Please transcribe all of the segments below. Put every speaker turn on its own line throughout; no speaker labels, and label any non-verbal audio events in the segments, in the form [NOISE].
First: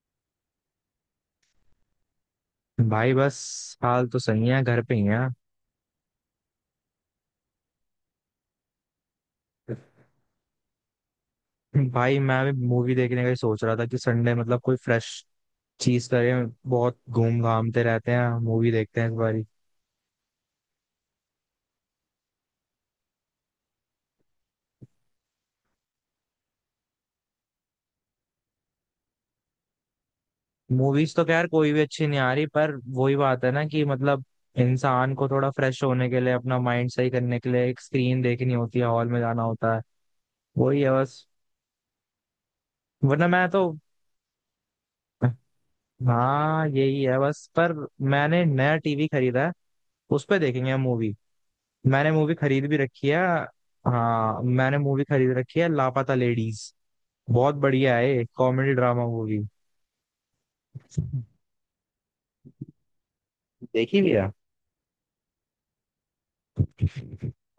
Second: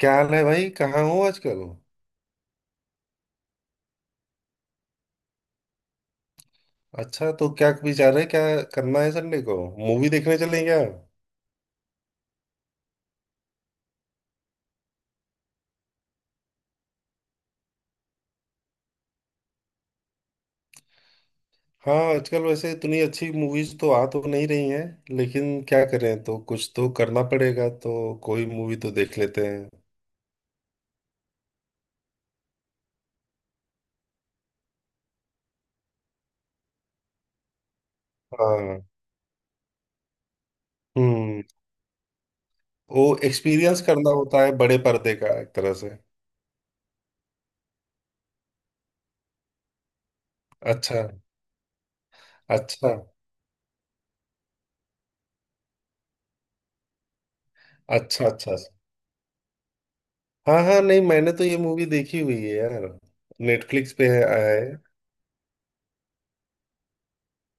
क्या हाल है भाई? कहाँ हो आजकल?
भाई, बस हाल तो सही है, घर पे ही है।
अच्छा, तो क्या विचार है? क्या करना है संडे को? मूवी देखने चलें क्या?
भाई, मैं भी मूवी देखने का ही सोच रहा था कि संडे मतलब कोई फ्रेश चीज करें। बहुत घूम घामते रहते हैं, मूवी देखते हैं इस बारी।
हाँ, आजकल वैसे इतनी अच्छी मूवीज तो आ तो नहीं रही हैं, लेकिन क्या करें, तो कुछ तो करना पड़ेगा, तो कोई मूवी तो देख लेते हैं।
मूवीज तो खैर कोई भी अच्छी नहीं आ रही, पर वही बात है ना कि मतलब इंसान को थोड़ा फ्रेश होने के लिए, अपना माइंड सही करने के लिए, एक स्क्रीन देखनी होती
हाँ।
है, हॉल में जाना होता है। वही है बस।
हम्म वो
वरना मैं तो,
एक्सपीरियंस करना होता है बड़े पर्दे का एक तरह से।
हाँ यही है बस। पर मैंने नया टीवी खरीदा है, उस पे देखेंगे
अच्छा।
मूवी। मैंने मूवी खरीद भी
अच्छा।
रखी है। हाँ, मैंने मूवी खरीद रखी है, लापता लेडीज, बहुत बढ़िया है,
अच्छा, अच्छा।
Comedy drama movie.
हाँ, हाँ, नहीं मैंने तो ये मूवी देखी हुई है यार, नेटफ्लिक्स
देखी
पे
भी
है,
है।
आया है।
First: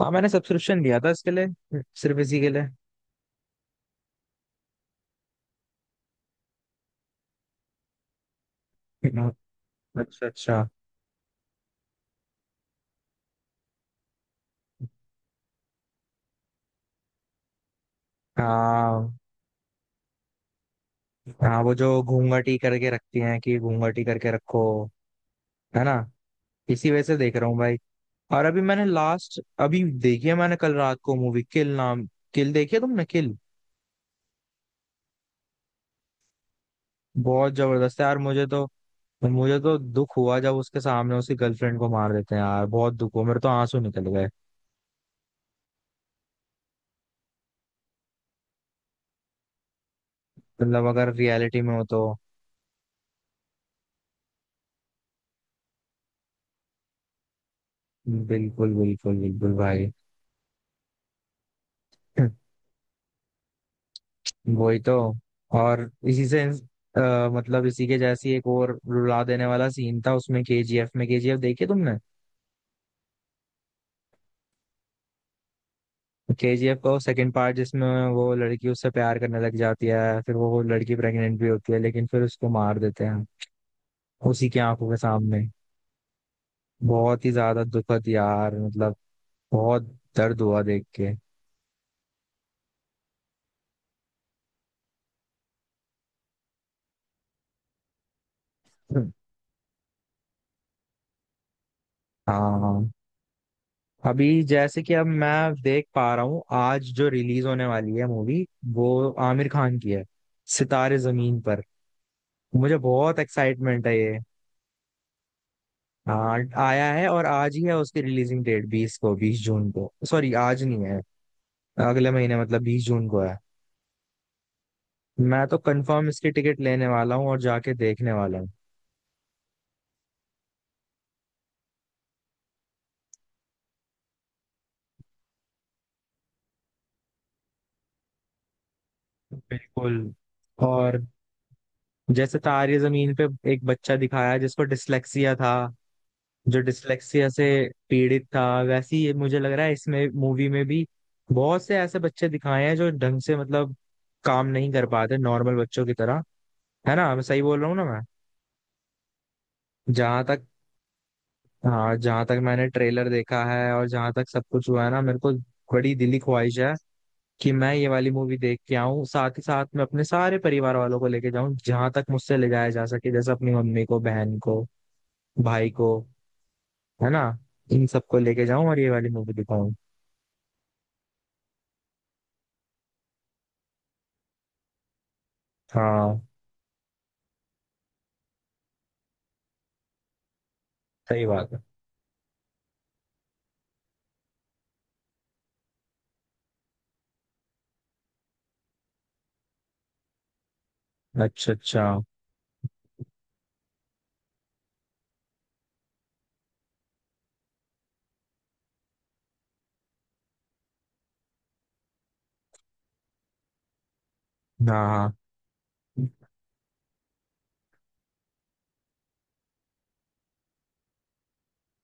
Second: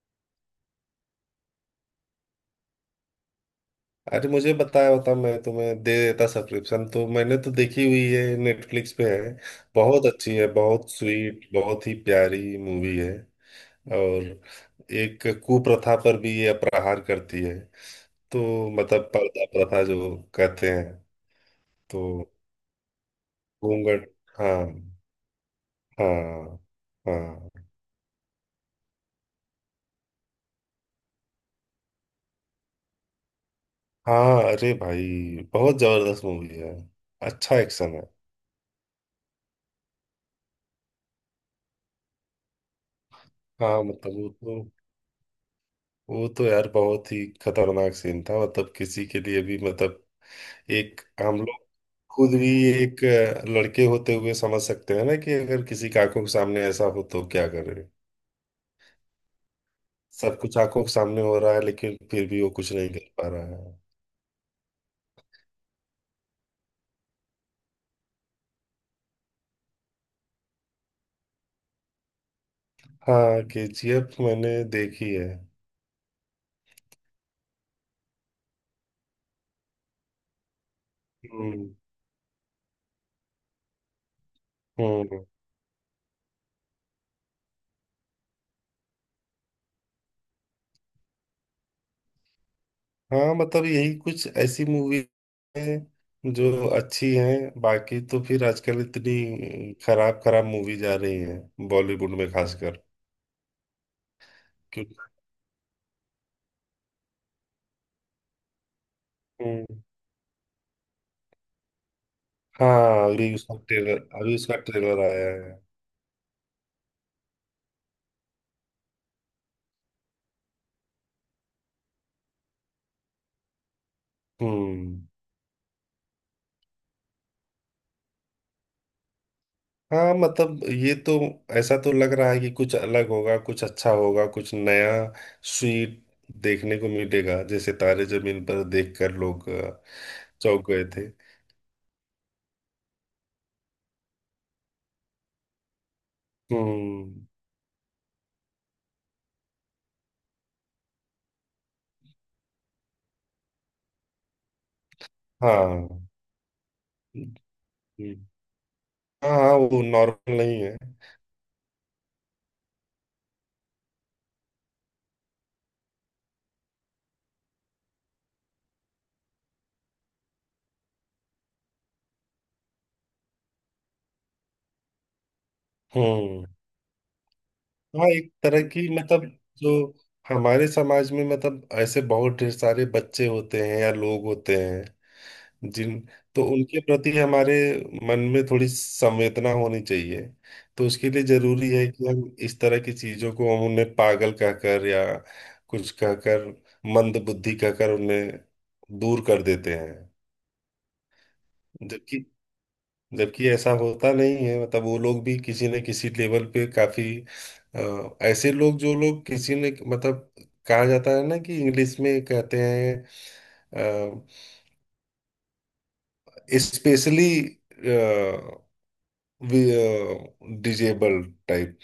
हाँ, मैंने सब्सक्रिप्शन लिया था इसके लिए, सिर्फ इसी के लिए।
अरे मुझे बताया होता, मैं तुम्हें दे देता सब्सक्रिप्शन, तो मैंने तो देखी हुई है, नेटफ्लिक्स पे है। बहुत
अच्छा
अच्छी है,
अच्छा।
बहुत स्वीट, बहुत ही प्यारी मूवी है। और एक कुप्रथा पर भी ये प्रहार करती है तो,
हाँ
मतलब पर्दा प्रथा जो कहते हैं,
हाँ, वो जो
तो
घूंघटी करके रखती हैं, कि घूंघटी
घूंघट।
करके
हाँ।
रखो, है ना।
हाँ।
इसी वजह से देख रहा
हाँ।
हूँ भाई। और अभी मैंने लास्ट अभी देखी है, मैंने कल रात को मूवी, किल नाम, किल देखी है तुमने, किल?
हाँ, अरे भाई, बहुत जबरदस्त मूवी है।
बहुत
अच्छा एक्शन
जबरदस्त
है।
है यार मुझे तो। पर मुझे तो दुख हुआ जब उसके सामने उसकी गर्लफ्रेंड को मार देते हैं, यार बहुत दुख हुआ, मेरे तो आंसू
हाँ,
निकल
मतलब वो
गए।
तो वो तो यार बहुत ही खतरनाक सीन था, मतलब किसी के लिए भी, मतलब
मतलब
एक
अगर
हम लोग
रियलिटी में हो तो,
खुद भी, एक लड़के होते हुए समझ सकते हैं ना कि अगर किसी की आंखों के सामने ऐसा हो तो क्या करे।
बिल्कुल बिल्कुल बिल्कुल भाई।
सब कुछ आंखों के सामने हो रहा है, लेकिन फिर भी वो कुछ नहीं कर पा रहा है।
[LAUGHS] वही तो। और इसी से मतलब इसी के जैसी एक और रुला देने वाला सीन था उसमें, केजीएफ में, केजीएफ देखी तुमने?
हाँ, केजीएफ मैंने देखी है।
केजीएफ का वो सेकंड पार्ट, जिसमें वो लड़की उससे प्यार करने लग जाती है, फिर वो लड़की प्रेग्नेंट भी
हम्म।
होती है, लेकिन फिर उसको मार देते हैं उसी की आंखों के
हम्म।
सामने। बहुत ही ज्यादा दुखद यार मतलब, बहुत दर्द हुआ देख के।
हाँ, मतलब यही कुछ ऐसी मूवी है जो अच्छी हैं, बाकी तो फिर आजकल
हम्म।
इतनी खराब खराब मूवीज आ रही हैं बॉलीवुड में खासकर।
हाँ, अभी जैसे कि अब मैं देख पा रहा हूँ, आज जो रिलीज होने वाली है मूवी, वो आमिर खान
हम्म।
की है, सितारे जमीन पर। मुझे
हाँ,
बहुत एक्साइटमेंट है ये।
अभी उसका ट्रेलर आया है।
हाँ, आया है, और आज ही है उसकी रिलीजिंग डेट, 20 को, 20 जून को, सॉरी आज नहीं है, अगले महीने मतलब 20 जून को है।
हम्म।
मैं तो कंफर्म इसकी टिकट लेने वाला हूँ और जाके देखने वाला हूँ।
हाँ, मतलब ये तो ऐसा तो लग रहा है कि कुछ अलग होगा, कुछ अच्छा होगा, कुछ नया, स्वीट देखने को मिलेगा। जैसे तारे जमीन पर देखकर लोग
बिल्कुल।
चौंक गए
और
थे।
जैसे तारे जमीन पे एक बच्चा दिखाया जिसको डिसलेक्सिया था, जो
हम्म।
डिसलेक्सिया से पीड़ित था, वैसे ही ये मुझे लग रहा है इसमें मूवी में भी बहुत से ऐसे बच्चे दिखाए हैं जो ढंग से मतलब काम नहीं कर पाते नॉर्मल बच्चों की
हाँ।
तरह। है ना, मैं सही बोल रहा हूँ ना मैं?
हम्म, हाँ, हाँ, वो
जहां
नॉर्मल
तक,
नहीं है।
हाँ जहां तक मैंने ट्रेलर देखा है, और जहां तक सब कुछ हुआ है ना, मेरे को बड़ी दिली ख्वाहिश है कि मैं ये वाली मूवी देख के आऊँ, साथ ही साथ मैं अपने सारे परिवार वालों को लेके जाऊं, जहां तक मुझसे ले जाया जा सके, जैसे अपनी मम्मी को, बहन को, भाई को,
हम्म।
है ना, इन
हाँ,
सबको
एक
लेके
तरह
जाऊं और
की
ये वाली
मतलब,
मूवी
जो
दिखाऊं।
हमारे समाज में, मतलब ऐसे बहुत ढेर सारे बच्चे होते हैं या लोग होते हैं, जिन,
हाँ,
तो उनके प्रति हमारे मन में थोड़ी संवेदना होनी चाहिए। तो उसके लिए
सही बात है।
जरूरी है कि हम इस तरह की चीजों को, हम उन्हें पागल कहकर या कुछ कहकर, मंद बुद्धि कहकर उन्हें दूर कर देते हैं।
अच्छा अच्छा।
जबकि, ऐसा होता नहीं है, मतलब वो लोग भी किसी न किसी लेवल पे काफी, ऐसे लोग, जो लोग किसी ने, मतलब कहा जाता है ना कि इंग्लिश में कहते हैं,
हाँ।
Specially disable type.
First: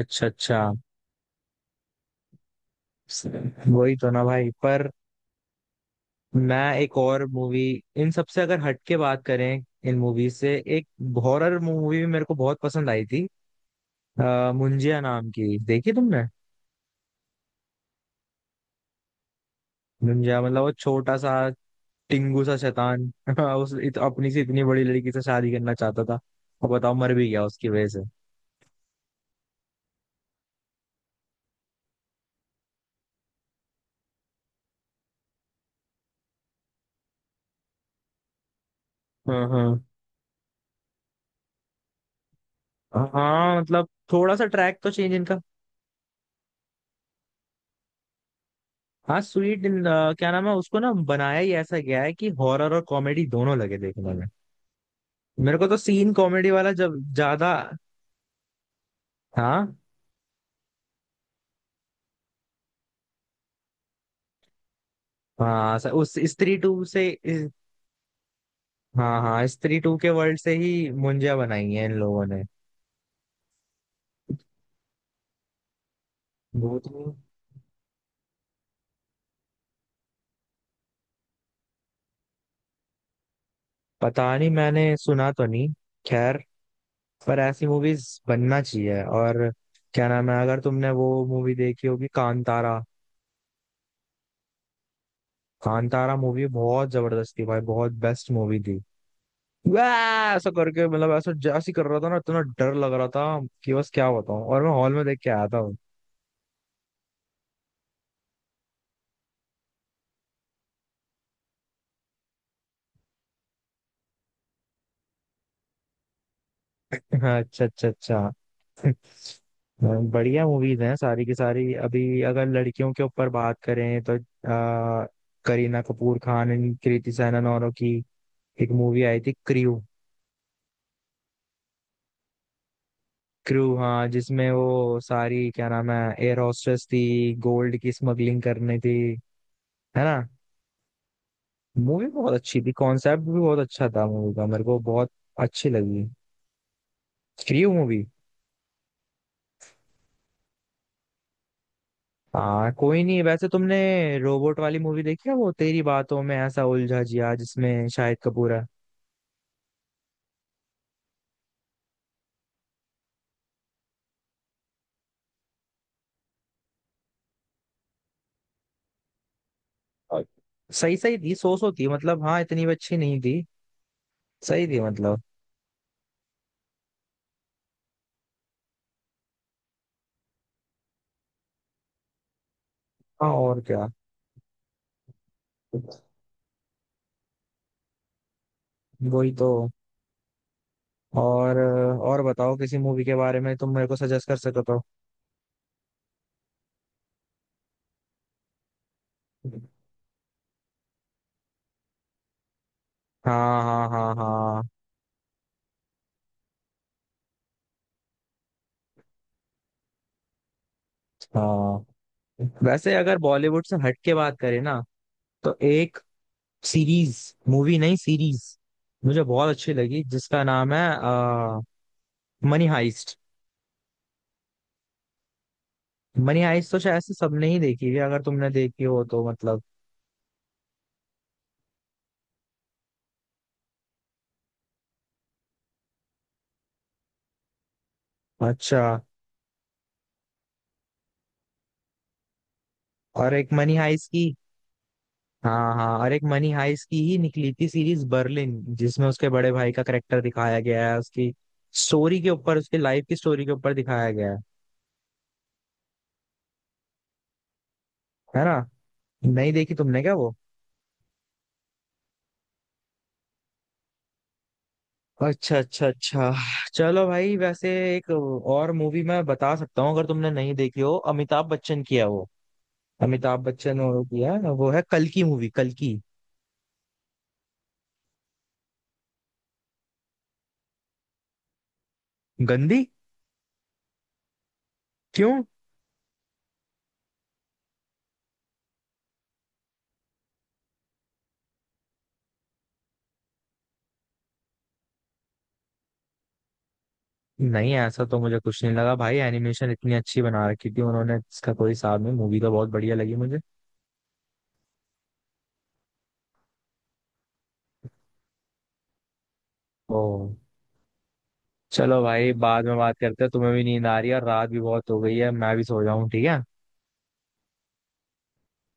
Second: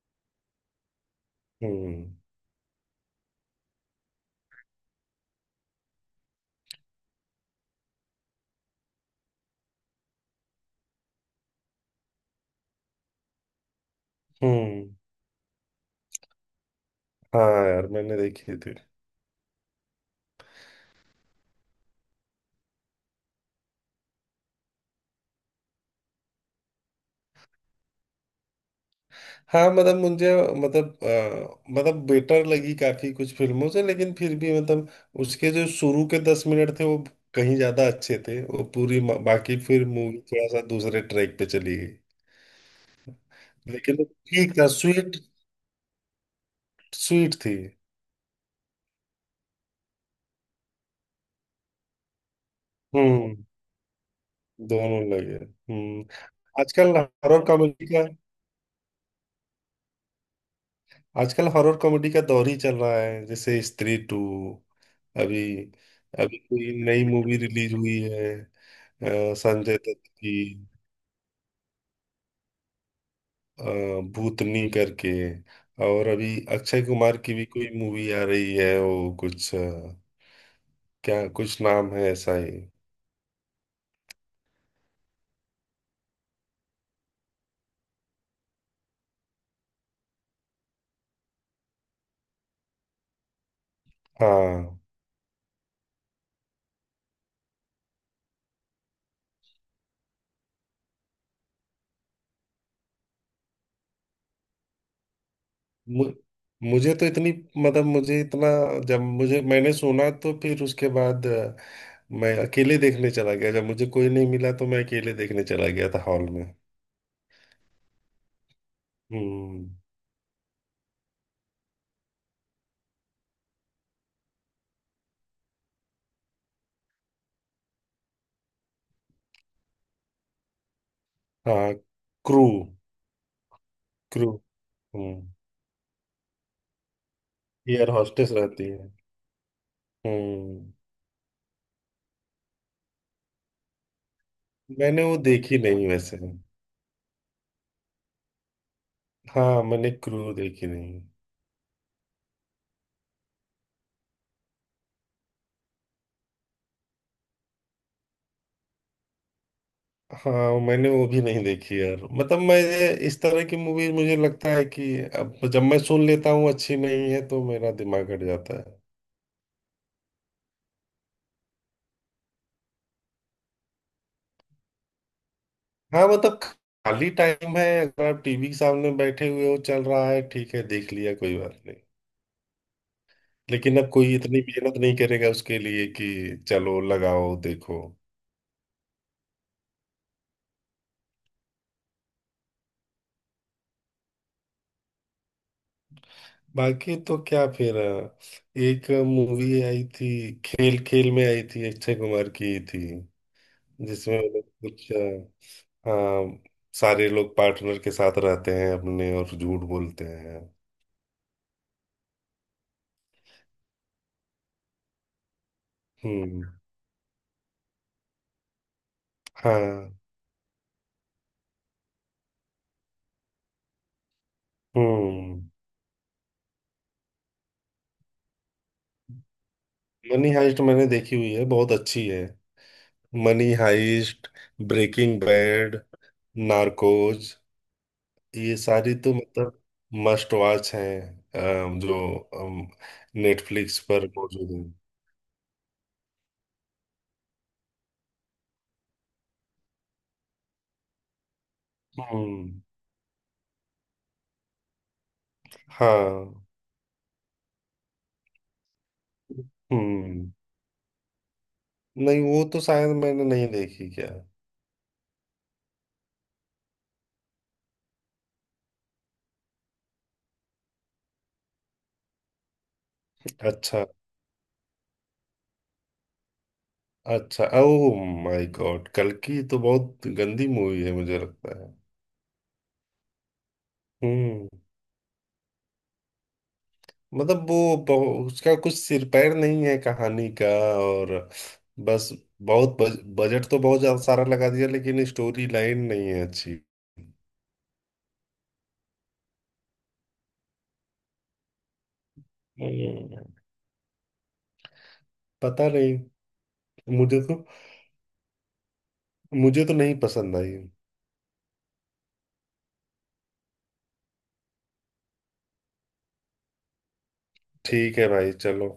अच्छा अच्छा।
हम्म।
वही तो ना भाई। पर मैं एक और मूवी, इन सबसे अगर हट के बात करें, इन मूवी से एक हॉरर मूवी भी मेरे को बहुत पसंद आई थी,
हम्म।
मुंजिया नाम की, देखी तुमने?
हाँ यार, मैंने देखी थी।
मुंजिया, मतलब वो छोटा सा टिंगू सा शैतान, [LAUGHS] अपनी से इतनी बड़ी लड़की से शादी करना चाहता था, और बताओ मर भी गया उसकी वजह से।
हाँ, मतलब मुझे, मतलब मतलब बेटर लगी काफी कुछ फिल्मों से, लेकिन फिर भी, मतलब उसके जो शुरू के 10 मिनट थे वो कहीं ज्यादा अच्छे थे। वो पूरी
हाँ
बाकी
हाँ।
फिर मूवी थोड़ा सा दूसरे ट्रैक पे चली गई।
हाँ मतलब,
लेकिन वो
थोड़ा सा
ठीक था,
ट्रैक तो चेंज
स्वीट,
इनका।
स्वीट थी।
हाँ, स्वीट इन, क्या नाम है, उसको ना बनाया ही ऐसा गया है कि हॉरर और कॉमेडी
हम्म,
दोनों लगे देखने में।
दोनों लगे।
मेरे को तो
हम्म।
सीन कॉमेडी वाला जब
आजकल हॉरर
ज्यादा,
कॉमेडी का
हाँ।
आजकल हॉरर कॉमेडी का दौर ही चल रहा है, जैसे स्त्री टू, अभी।
हाँ उस
अभी
स्त्री
कोई
टू
नई
से
मूवी रिलीज हुई है
हाँ हाँ,
संजय
स्त्री टू
दत्त
के
की,
वर्ल्ड से ही मुंजिया बनाई है इन लोगों ने।
अ, भूतनी करके। और अभी अक्षय
भूत में,
कुमार की भी कोई मूवी आ रही है, वो कुछ क्या कुछ नाम है ऐसा ही।
पता नहीं, मैंने सुना तो नहीं। खैर, पर ऐसी मूवीज बनना चाहिए। और क्या नाम है, अगर तुमने वो मूवी देखी होगी, कांतारा।
हाँ,
कांतारा मूवी बहुत जबरदस्त थी भाई, बहुत बेस्ट मूवी थी। वाह, ऐसा करके मतलब, ऐसा जैसे ही कर रहा था ना, इतना डर लग रहा था, कि बस क्या बताऊं, और मैं हॉल में देख के आया था वो।
मु- मुझे तो इतनी, मतलब मुझे इतना, जब मुझे मैंने सुना तो फिर उसके बाद मैं अकेले देखने चला गया। जब मुझे कोई नहीं मिला तो मैं अकेले देखने चला गया था हॉल में।
[LAUGHS] अच्छा अच्छा अच्छा। [LAUGHS]
हम्म।
बढ़िया मूवीज हैं सारी की सारी। अभी अगर लड़कियों के ऊपर बात करें तो आ, करीना कपूर खान एंड कृति सैनन औरों की एक मूवी आई थी, क्रू।
हाँ, क्रू।
क्रू, हाँ,
क्रू।
जिसमें वो
हम्म,
सारी, क्या नाम है, एयर होस्टेस थी, गोल्ड
एयर
की
हॉस्टेस
स्मगलिंग
रहती
करनी
है।
थी, है ना।
हम्म।
मूवी बहुत अच्छी थी, कॉन्सेप्ट भी बहुत अच्छा था मूवी का, मेरे को
मैंने
बहुत
वो देखी
अच्छी
नहीं
लगी।
वैसे।
Three movie.
हाँ, मैंने क्रू देखी नहीं।
हाँ, कोई नहीं। वैसे तुमने रोबोट वाली मूवी देखी है, वो तेरी बातों में ऐसा उलझा जिया, जिसमें शाहिद कपूर है।
हाँ, मैंने वो भी नहीं देखी यार, मतलब मैं इस तरह की मूवीज मुझे लगता है कि अब जब मैं सुन लेता हूँ अच्छी नहीं है तो मेरा दिमाग हट जाता है।
और सही सही थी, सो थी मतलब, हाँ इतनी भी अच्छी नहीं थी, सही थी मतलब।
हाँ, मतलब खाली टाइम है, अगर आप टीवी के सामने बैठे हुए हो, चल रहा है, ठीक है, देख लिया, कोई बात नहीं।
हाँ, और
लेकिन
क्या।
अब कोई इतनी मेहनत नहीं करेगा उसके लिए कि चलो लगाओ देखो।
वही तो। और बताओ, किसी मूवी के बारे में तुम मेरे को सजेस्ट कर सको तो।
बाकी तो क्या फिर एक मूवी आई थी, खेल खेल में आई थी, अक्षय कुमार की थी।
हाँ हाँ हाँ
जिसमें वो लोग
हाँ
कुछ, हाँ, सारे लोग पार्टनर के साथ रहते हैं अपने और झूठ बोलते हैं।
हाँ। वैसे अगर बॉलीवुड से हट के बात करें ना, तो एक
हम्म।
सीरीज, मूवी नहीं सीरीज, मुझे बहुत अच्छी
हाँ।
लगी, जिसका नाम है मनी हाइस्ट।
हम्म।
मनी हाइस्ट तो शायद से सबने ही देखी है, अगर तुमने देखी हो तो मतलब,
मनी हाइस्ट मैंने देखी हुई है, बहुत अच्छी है। Money Heist, Breaking Bad, Narcos, ये
अच्छा।
सारी तो मतलब मस्ट वॉच हैं, जो
और एक मनी
नेटफ्लिक्स पर
हाइस्ट की,
मौजूद है।
हाँ हाँ, और एक मनी हाइस्ट की ही निकली थी सीरीज, बर्लिन, जिसमें उसके बड़े भाई का करेक्टर दिखाया गया है, उसकी स्टोरी के ऊपर,
हम्म।
उसकी लाइफ की स्टोरी के ऊपर दिखाया गया है
हाँ।
है ना। नहीं देखी तुमने क्या
हम्म।
वो?
नहीं, वो तो शायद मैंने नहीं देखी क्या।
अच्छा अच्छा अच्छा। चलो भाई। वैसे एक और मूवी मैं बता सकता हूँ, अगर तुमने नहीं देखी हो, अमिताभ बच्चन की है वो, अमिताभ बच्चन
अच्छा,
और की है, वो है कल की मूवी, कल की।
अच्छा, ओ माय गॉड, कल्कि तो बहुत गंदी मूवी है मुझे लगता है।
गंदी?
हम्म।
क्यों?
मतलब वो उसका कुछ सिर पैर नहीं है कहानी का, और बस, बहुत बजट तो बहुत ज्यादा सारा लगा दिया, लेकिन स्टोरी लाइन नहीं है अच्छी।
नहीं ऐसा तो मुझे कुछ नहीं लगा भाई, एनिमेशन इतनी अच्छी बना रखी थी उन्होंने, इसका कोई हिसाब नहीं, मूवी तो बहुत बढ़िया लगी
हम्म,
मुझे।
पता नहीं, मुझे तो मुझे तो नहीं
ओ।
पसंद आई।
चलो भाई, बाद में बात करते हैं, तुम्हें भी नींद आ रही है और रात भी बहुत हो गई है, मैं भी सो जाऊं, ठीक है।
ठीक है भाई, चलो।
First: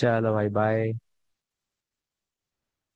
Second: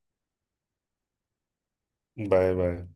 चलो भाई, बाय।
Bye, bye.